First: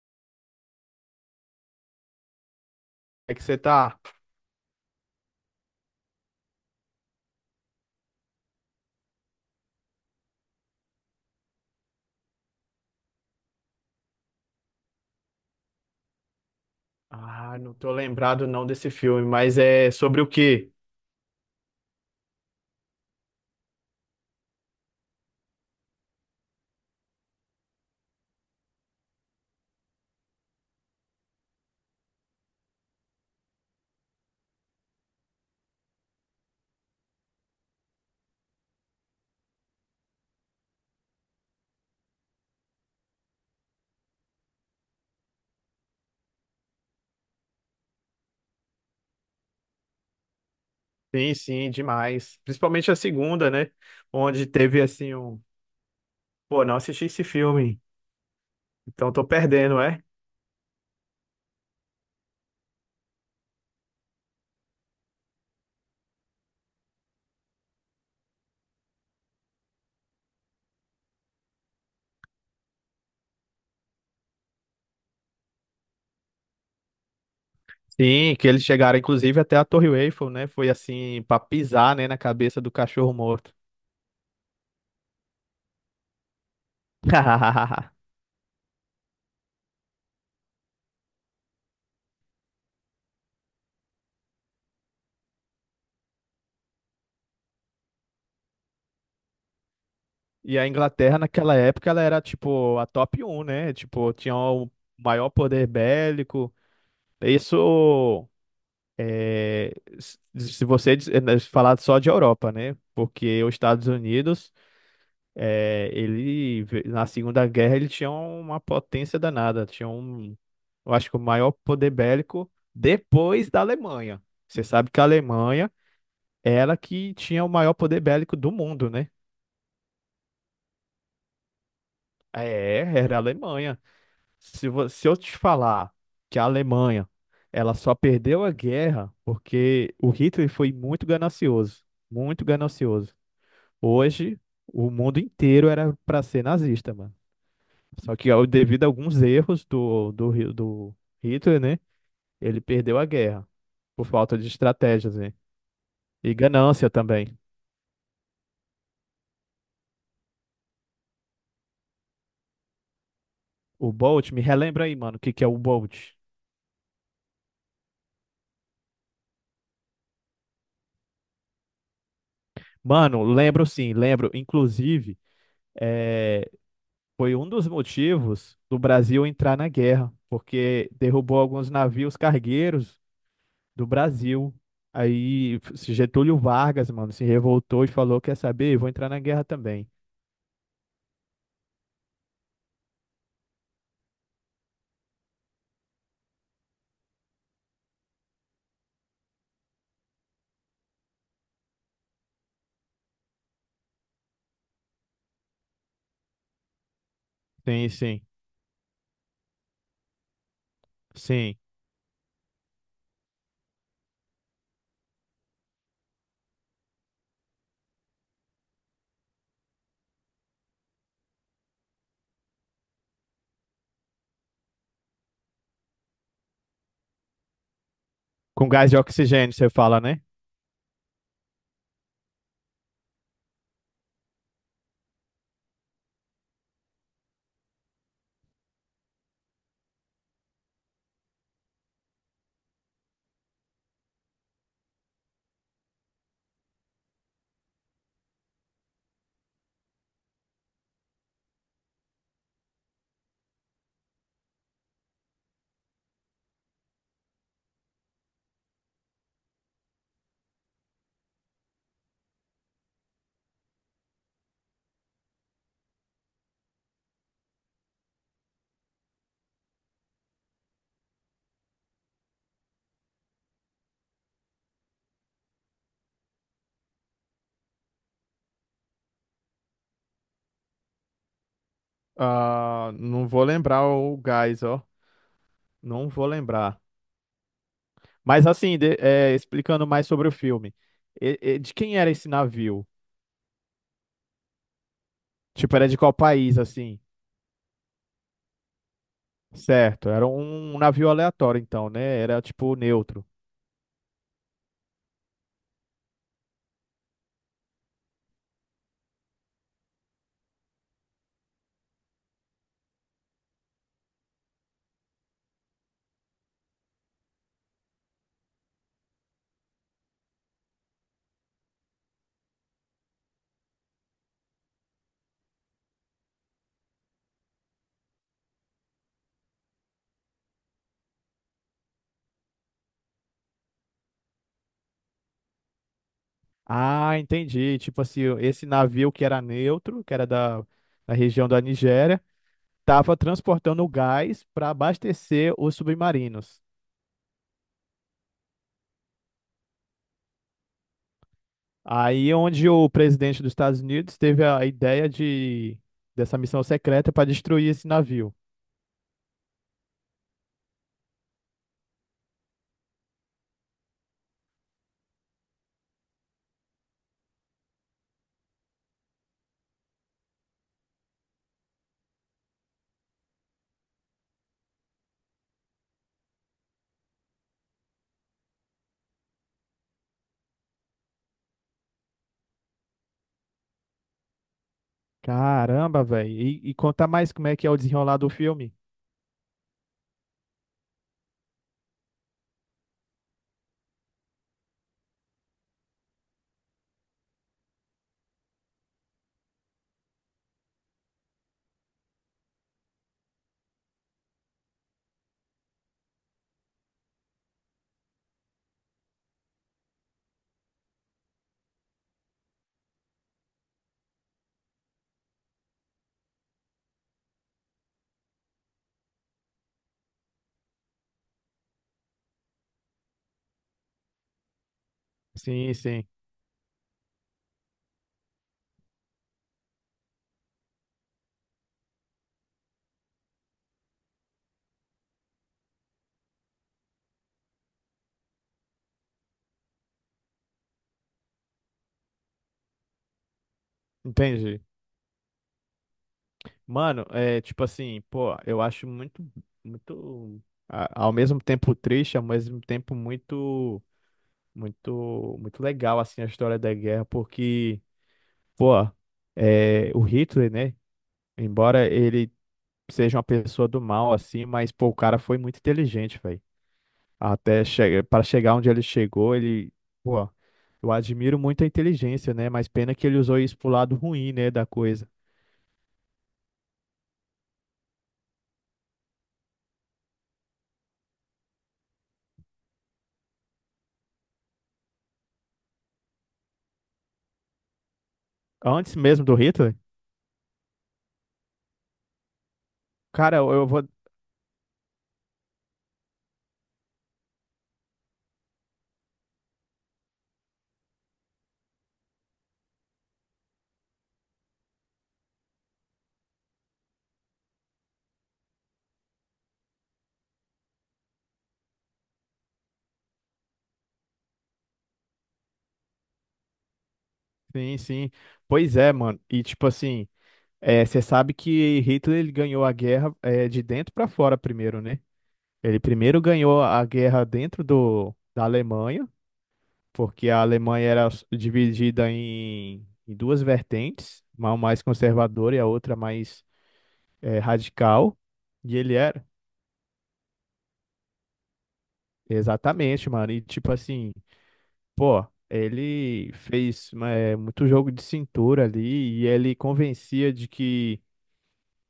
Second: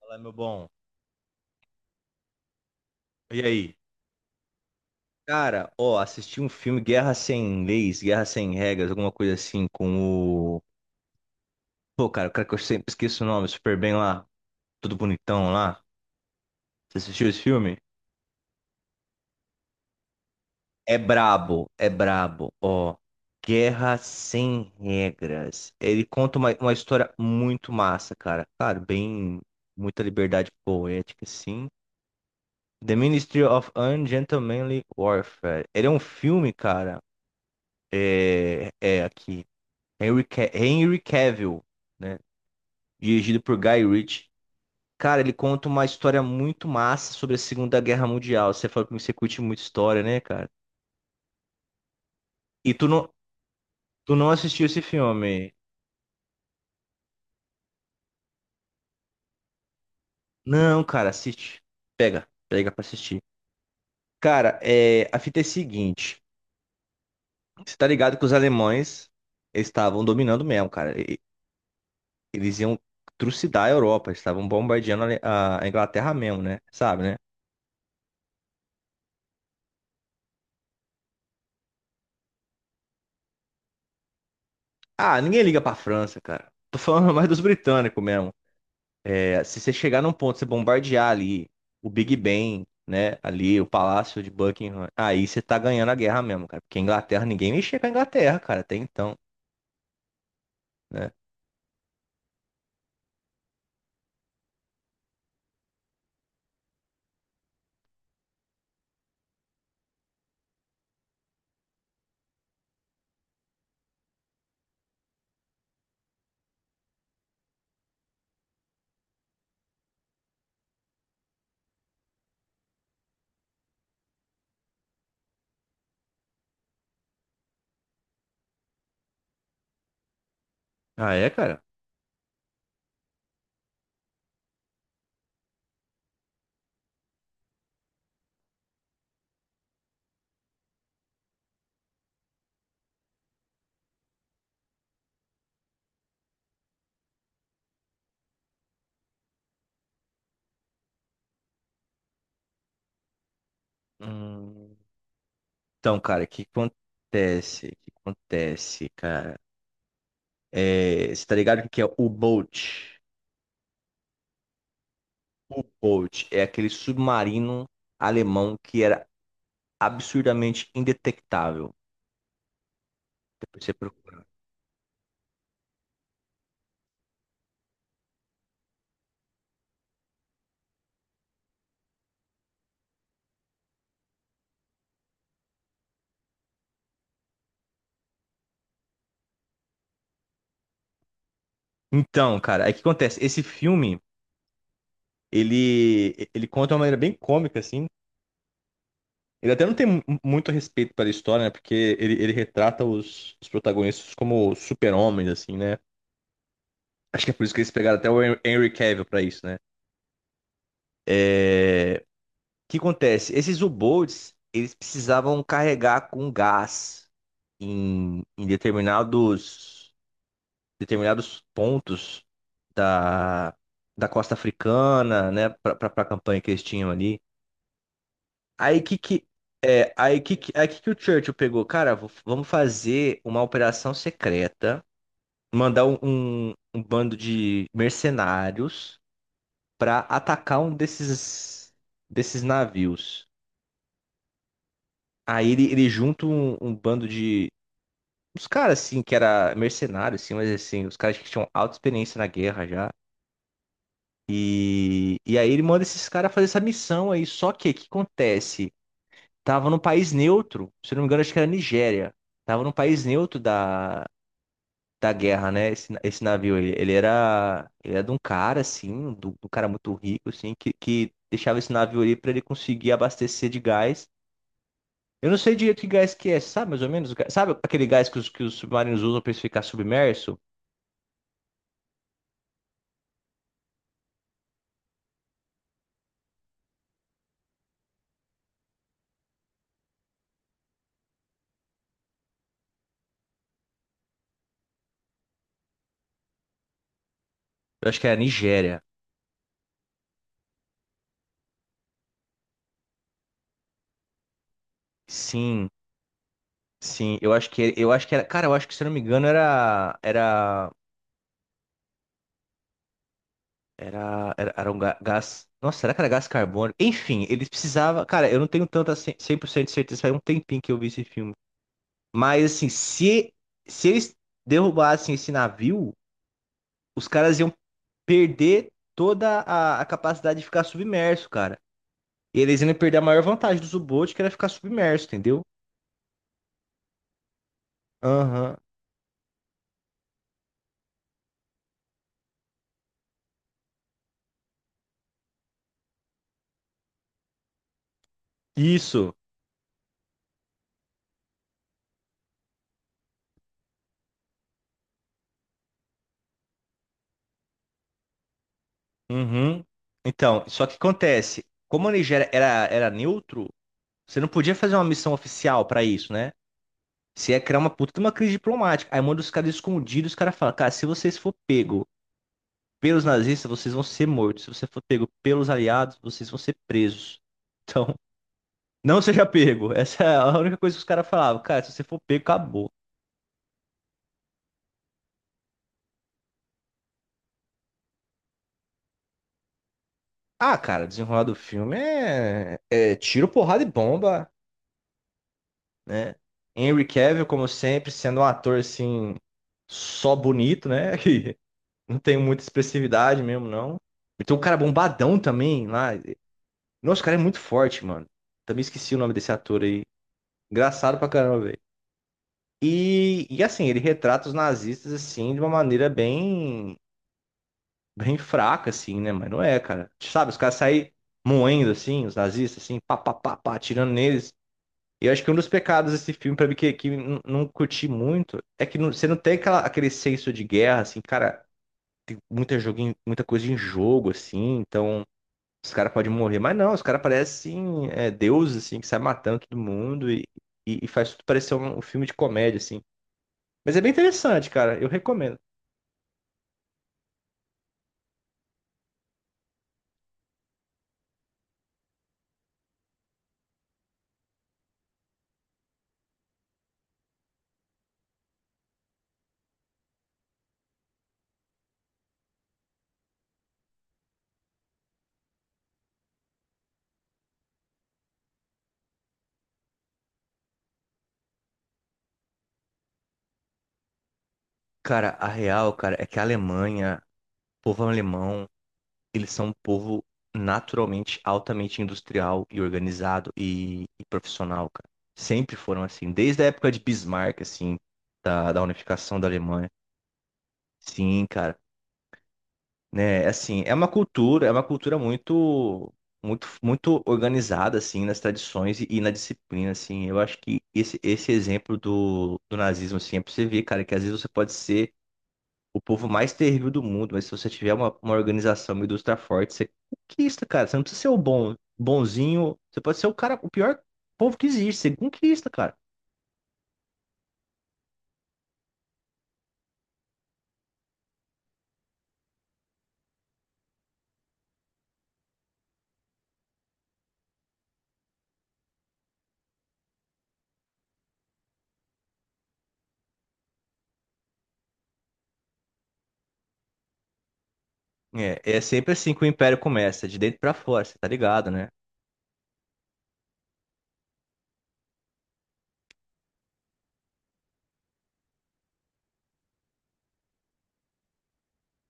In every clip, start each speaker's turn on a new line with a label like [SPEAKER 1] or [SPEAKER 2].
[SPEAKER 1] Fala, meu bom.
[SPEAKER 2] É
[SPEAKER 1] E
[SPEAKER 2] que você
[SPEAKER 1] aí?
[SPEAKER 2] tá?
[SPEAKER 1] Cara, ó, assisti um filme Guerra Sem Leis, Guerra Sem Regras, alguma coisa assim, com o. Pô, cara, o cara que eu sempre esqueço o nome, super bem lá, tudo bonitão lá. Você assistiu esse
[SPEAKER 2] Ah, não
[SPEAKER 1] filme?
[SPEAKER 2] tô lembrado não desse filme, mas é sobre o quê?
[SPEAKER 1] É brabo, ó. Guerra Sem Regras. Ele conta uma história muito massa, cara. Claro, bem. Muita liberdade poética, sim. The Ministry of Ungentlemanly Warfare. Ele é um filme, cara. É aqui. Henry, Henry Cavill, né? Dirigido por Guy Ritchie. Cara, ele conta uma história muito massa sobre a Segunda Guerra Mundial. Você falou que você curte muito história, né, cara?
[SPEAKER 2] Sim, sim, demais.
[SPEAKER 1] E tu
[SPEAKER 2] Principalmente a
[SPEAKER 1] não,
[SPEAKER 2] segunda, né?
[SPEAKER 1] tu não
[SPEAKER 2] Onde
[SPEAKER 1] assistiu
[SPEAKER 2] teve
[SPEAKER 1] esse
[SPEAKER 2] assim um.
[SPEAKER 1] filme?
[SPEAKER 2] Pô, não assisti esse filme, então tô perdendo, é?
[SPEAKER 1] Não, cara, assiste. Pega, pega pra assistir. Cara, é, a fita é a seguinte. Você tá ligado que os alemães estavam dominando mesmo, cara. Eles iam trucidar a Europa. Eles estavam bombardeando a Inglaterra mesmo, né? Sabe, né?
[SPEAKER 2] Sim, que eles chegaram inclusive até a Torre Eiffel, né? Foi assim, pra pisar, né, na cabeça do cachorro morto.
[SPEAKER 1] Ah, ninguém liga pra França, cara. Tô falando mais dos britânicos mesmo. É, se você chegar num ponto, você bombardear ali o Big Ben, né? Ali o Palácio de Buckingham, aí você tá ganhando a guerra mesmo, cara. Porque a Inglaterra, ninguém mexia com a Inglaterra, cara, até então,
[SPEAKER 2] E a
[SPEAKER 1] né?
[SPEAKER 2] Inglaterra naquela época ela era tipo a top um, né? Tipo, tinha o maior poder bélico. Isso. É, se você né, falar só de Europa, né? Porque os Estados Unidos, ele na Segunda Guerra ele tinha uma potência danada, tinha um, eu acho que o maior poder bélico depois da Alemanha. Você sabe que a Alemanha era que tinha o maior poder bélico do mundo, né?
[SPEAKER 1] Ah, é, cara?
[SPEAKER 2] É, era a Alemanha. Se eu te falar que a Alemanha ela só perdeu a guerra porque o Hitler foi muito ganancioso, muito ganancioso. Hoje, o mundo inteiro era para ser nazista, mano. Só que ó, devido a alguns erros do Hitler, né? Ele perdeu a guerra por falta de
[SPEAKER 1] Hum,
[SPEAKER 2] estratégias, né?
[SPEAKER 1] Então, cara, o
[SPEAKER 2] E
[SPEAKER 1] que
[SPEAKER 2] ganância também.
[SPEAKER 1] acontece? O que acontece, cara? É, você tá ligado o que que é o U-Boot?
[SPEAKER 2] O Bolt, me relembra aí, mano, o que que é o
[SPEAKER 1] O
[SPEAKER 2] Bolt?
[SPEAKER 1] U-Boot é aquele submarino alemão que era absurdamente indetectável.
[SPEAKER 2] Mano,
[SPEAKER 1] Depois
[SPEAKER 2] lembro
[SPEAKER 1] você
[SPEAKER 2] sim,
[SPEAKER 1] procura.
[SPEAKER 2] lembro. Inclusive, eh, foi um dos motivos do Brasil entrar na guerra, porque derrubou alguns navios cargueiros do Brasil. Aí Getúlio Vargas, mano, se revoltou e falou: Quer saber? Eu vou entrar na guerra também.
[SPEAKER 1] Então, cara, aí o que acontece? Esse filme, ele conta de uma maneira bem cômica, assim. Ele até não tem muito respeito pela história, né? Porque ele retrata os protagonistas como super-homens, assim, né? Acho que é por isso que eles
[SPEAKER 2] Sim,
[SPEAKER 1] pegaram até
[SPEAKER 2] sim,
[SPEAKER 1] o Henry Cavill pra isso, né?
[SPEAKER 2] sim.
[SPEAKER 1] É, o que acontece? Esses U-Boats, eles precisavam carregar com gás em determinados pontos da, da costa africana, né? Pra campanha que eles tinham ali.
[SPEAKER 2] Com
[SPEAKER 1] Aí
[SPEAKER 2] gás de
[SPEAKER 1] que
[SPEAKER 2] oxigênio, você
[SPEAKER 1] é,
[SPEAKER 2] fala, né?
[SPEAKER 1] aí que o Churchill pegou, cara, vamos fazer uma operação secreta, mandar um bando de mercenários pra atacar um desses navios. Aí ele junta um bando de uns caras assim que era mercenário assim, mas assim, os caras que tinham alta experiência na guerra já. E aí ele manda esses caras fazer essa missão aí, só que o que acontece? Tava num país neutro, se não me engano, acho que era Nigéria. Tava num país neutro da guerra, né? Esse navio, ele era de um cara, assim, do cara muito rico, assim, que deixava esse navio ali pra ele conseguir abastecer de gás. Eu não sei direito que gás que é, sabe mais ou menos? O gás? Sabe aquele gás que que os submarinos usam pra eles ficar submerso?
[SPEAKER 2] Ah, não vou lembrar o gás, ó. Não vou lembrar. Mas assim, é, explicando mais sobre o filme. De quem era esse navio? Tipo, era de qual país, assim?
[SPEAKER 1] Eu acho que era Nigéria.
[SPEAKER 2] Certo, era um navio aleatório, então, né? Era tipo neutro.
[SPEAKER 1] Sim, sim. Eu acho que era, cara, eu acho que se eu não me engano era um gás. Nossa, será que era gás carbônico? Enfim, eles precisavam. Cara, eu não tenho tanta 100% de certeza, faz um tempinho que eu vi esse filme. Mas, assim, se eles derrubassem esse navio, os caras iam perder toda a capacidade de ficar submerso, cara. E eles iam perder a maior vantagem do U-Boot, que era ficar submerso, entendeu?
[SPEAKER 2] Ah, entendi. Tipo assim,
[SPEAKER 1] Aham.
[SPEAKER 2] esse navio que era neutro, que era da, da região da Nigéria, estava transportando gás para abastecer os submarinos.
[SPEAKER 1] Isso.
[SPEAKER 2] Aí onde o presidente dos Estados Unidos teve a ideia de dessa missão secreta para destruir esse navio.
[SPEAKER 1] Uhum. Então, só que acontece, como a Nigéria era neutro, você não podia fazer uma missão oficial pra isso, né? Se é criar uma puta de uma crise diplomática. Aí manda os caras escondidos, os caras falam, cara, se vocês for pego pelos nazistas, vocês vão ser mortos. Se você for pego pelos aliados, vocês vão ser presos. Então, não seja pego. Essa é a única coisa que os caras falavam. Cara, se você for pego, acabou.
[SPEAKER 2] Caramba, velho. E conta mais como é que é o desenrolar do filme.
[SPEAKER 1] Ah, cara, desenrolar do filme é tiro, porrada e bomba, né? Henry Cavill, como sempre, sendo um ator assim, só bonito, né? Que não tem muita expressividade mesmo, não. E tem um cara bombadão também lá. Nossa, o cara é muito forte, mano. Também esqueci o nome desse ator aí. Engraçado pra caramba, velho. E assim, ele retrata os nazistas, assim, de uma maneira bem, bem fraca, assim, né? Mas não é, cara. Sabe, os caras saem moendo, assim, os nazistas, assim, pá, pá, pá, pá, atirando neles. E eu acho que um dos
[SPEAKER 2] Sim,
[SPEAKER 1] pecados
[SPEAKER 2] sim.
[SPEAKER 1] desse filme, pra mim, que não curti muito, é que você não tem aquele senso de guerra, assim, cara, tem muita coisa em jogo, assim, então... Os caras podem morrer, mas não, os caras parecem é, deuses, assim, que sai matando todo mundo e faz tudo parecer um filme de comédia, assim. Mas é bem interessante,
[SPEAKER 2] Entendi.
[SPEAKER 1] cara, eu recomendo.
[SPEAKER 2] Mano, é tipo assim, pô, eu acho muito, muito, a- ao mesmo tempo triste, ao mesmo tempo muito. Muito, muito legal, assim, a história da guerra, porque, pô, é, o Hitler, né? Embora ele seja uma pessoa do mal, assim, mas, pô, o cara foi muito inteligente, velho. Até che Para chegar onde ele chegou, ele, pô, eu admiro muito a inteligência, né? Mas pena que ele usou isso pro lado ruim, né, da coisa.
[SPEAKER 1] Cara, a real, cara, é que a Alemanha, o povo alemão, eles são um povo naturalmente altamente industrial e organizado e profissional, cara. Sempre foram assim, desde a época de Bismarck, assim, da
[SPEAKER 2] Antes
[SPEAKER 1] unificação
[SPEAKER 2] mesmo
[SPEAKER 1] da
[SPEAKER 2] do
[SPEAKER 1] Alemanha.
[SPEAKER 2] Hitler,
[SPEAKER 1] Sim, cara. Né? É,
[SPEAKER 2] cara, eu
[SPEAKER 1] assim,
[SPEAKER 2] eu vou.
[SPEAKER 1] é uma cultura muito, muito, muito organizada, assim, nas tradições e na disciplina, assim. Eu acho que esse exemplo do nazismo, assim, é pra você ver, cara, que às vezes você pode ser o povo mais terrível do mundo, mas se você tiver uma organização, uma indústria forte, você é conquista, cara. Você não precisa ser o bom, bonzinho, você pode ser o cara, o pior povo que existe, você conquista, cara.
[SPEAKER 2] Sim, sim. Pois é, mano. E, tipo assim, é, você sabe que Hitler ele ganhou a guerra é, de dentro pra fora primeiro, né? Ele primeiro ganhou a guerra dentro do, da Alemanha, porque a Alemanha era dividida em, em duas vertentes, uma mais conservadora e a outra mais radical.
[SPEAKER 1] É
[SPEAKER 2] E
[SPEAKER 1] sempre
[SPEAKER 2] ele
[SPEAKER 1] assim que
[SPEAKER 2] era,
[SPEAKER 1] o império começa, de dentro pra fora, você tá ligado, né?
[SPEAKER 2] exatamente, mano. E tipo assim, pô, ele fez muito jogo de cintura ali e ele convencia de que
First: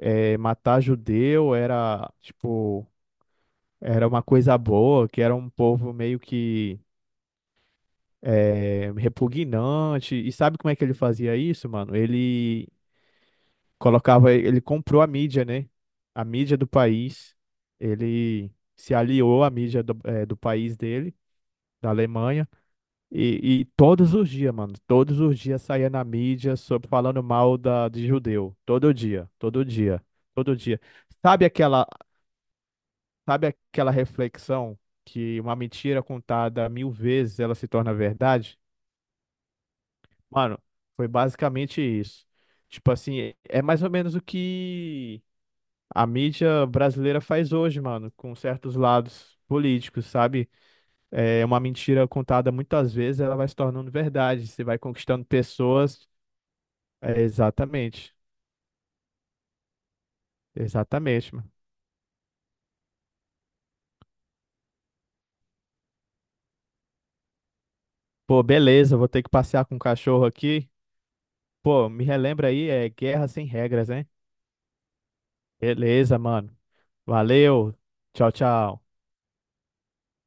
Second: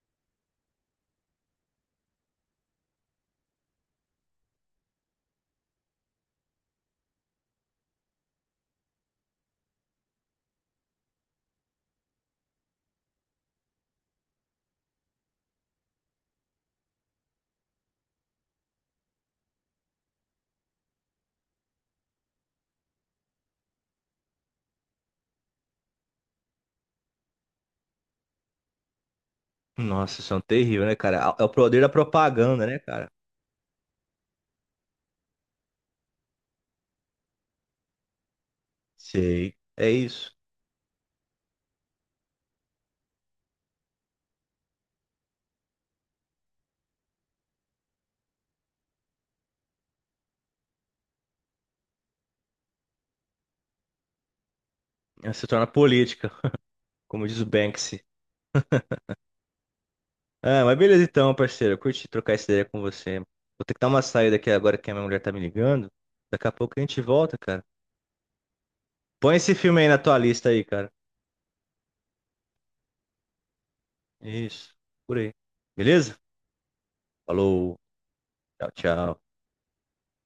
[SPEAKER 2] matar judeu era, tipo, era uma coisa boa, que era um povo meio que é, repugnante. E sabe como é que ele fazia isso, mano? Ele colocava, ele comprou a mídia, né? A mídia do país. Ele se aliou à mídia do, é, do país dele, da Alemanha. E todos os dias, mano, todos os dias saía na mídia sobre falando mal da, de judeu. Todo dia, todo dia,
[SPEAKER 1] Nossa, isso é um
[SPEAKER 2] todo dia.
[SPEAKER 1] terrível, né, cara? É
[SPEAKER 2] Sabe
[SPEAKER 1] o poder
[SPEAKER 2] aquela,
[SPEAKER 1] da propaganda, né, cara?
[SPEAKER 2] sabe aquela reflexão que uma mentira contada 1000 vezes ela se torna verdade?
[SPEAKER 1] Sei. É isso.
[SPEAKER 2] Mano, foi basicamente isso. Tipo assim, é mais ou menos o que a mídia brasileira faz hoje, mano, com certos lados políticos, sabe? É uma mentira contada muitas vezes, ela vai se tornando verdade. Você vai conquistando
[SPEAKER 1] Ela se torna
[SPEAKER 2] pessoas.
[SPEAKER 1] política,
[SPEAKER 2] É,
[SPEAKER 1] como diz o Banksy.
[SPEAKER 2] exatamente.
[SPEAKER 1] Ah, mas beleza
[SPEAKER 2] Exatamente,
[SPEAKER 1] então,
[SPEAKER 2] mano.
[SPEAKER 1] parceiro. Eu curti trocar essa ideia com você. Vou ter que dar uma saída aqui agora que a minha mulher tá me ligando. Daqui a pouco a gente volta, cara.
[SPEAKER 2] Pô, beleza, vou ter que
[SPEAKER 1] Põe esse
[SPEAKER 2] passear com o
[SPEAKER 1] filme aí na tua
[SPEAKER 2] cachorro
[SPEAKER 1] lista aí,
[SPEAKER 2] aqui.
[SPEAKER 1] cara.
[SPEAKER 2] Pô, me relembra aí, é guerra sem regras, hein?
[SPEAKER 1] Isso. Por aí.
[SPEAKER 2] Beleza,
[SPEAKER 1] Beleza?
[SPEAKER 2] mano. Valeu.
[SPEAKER 1] Falou.
[SPEAKER 2] Tchau,
[SPEAKER 1] Tchau,
[SPEAKER 2] tchau.
[SPEAKER 1] tchau.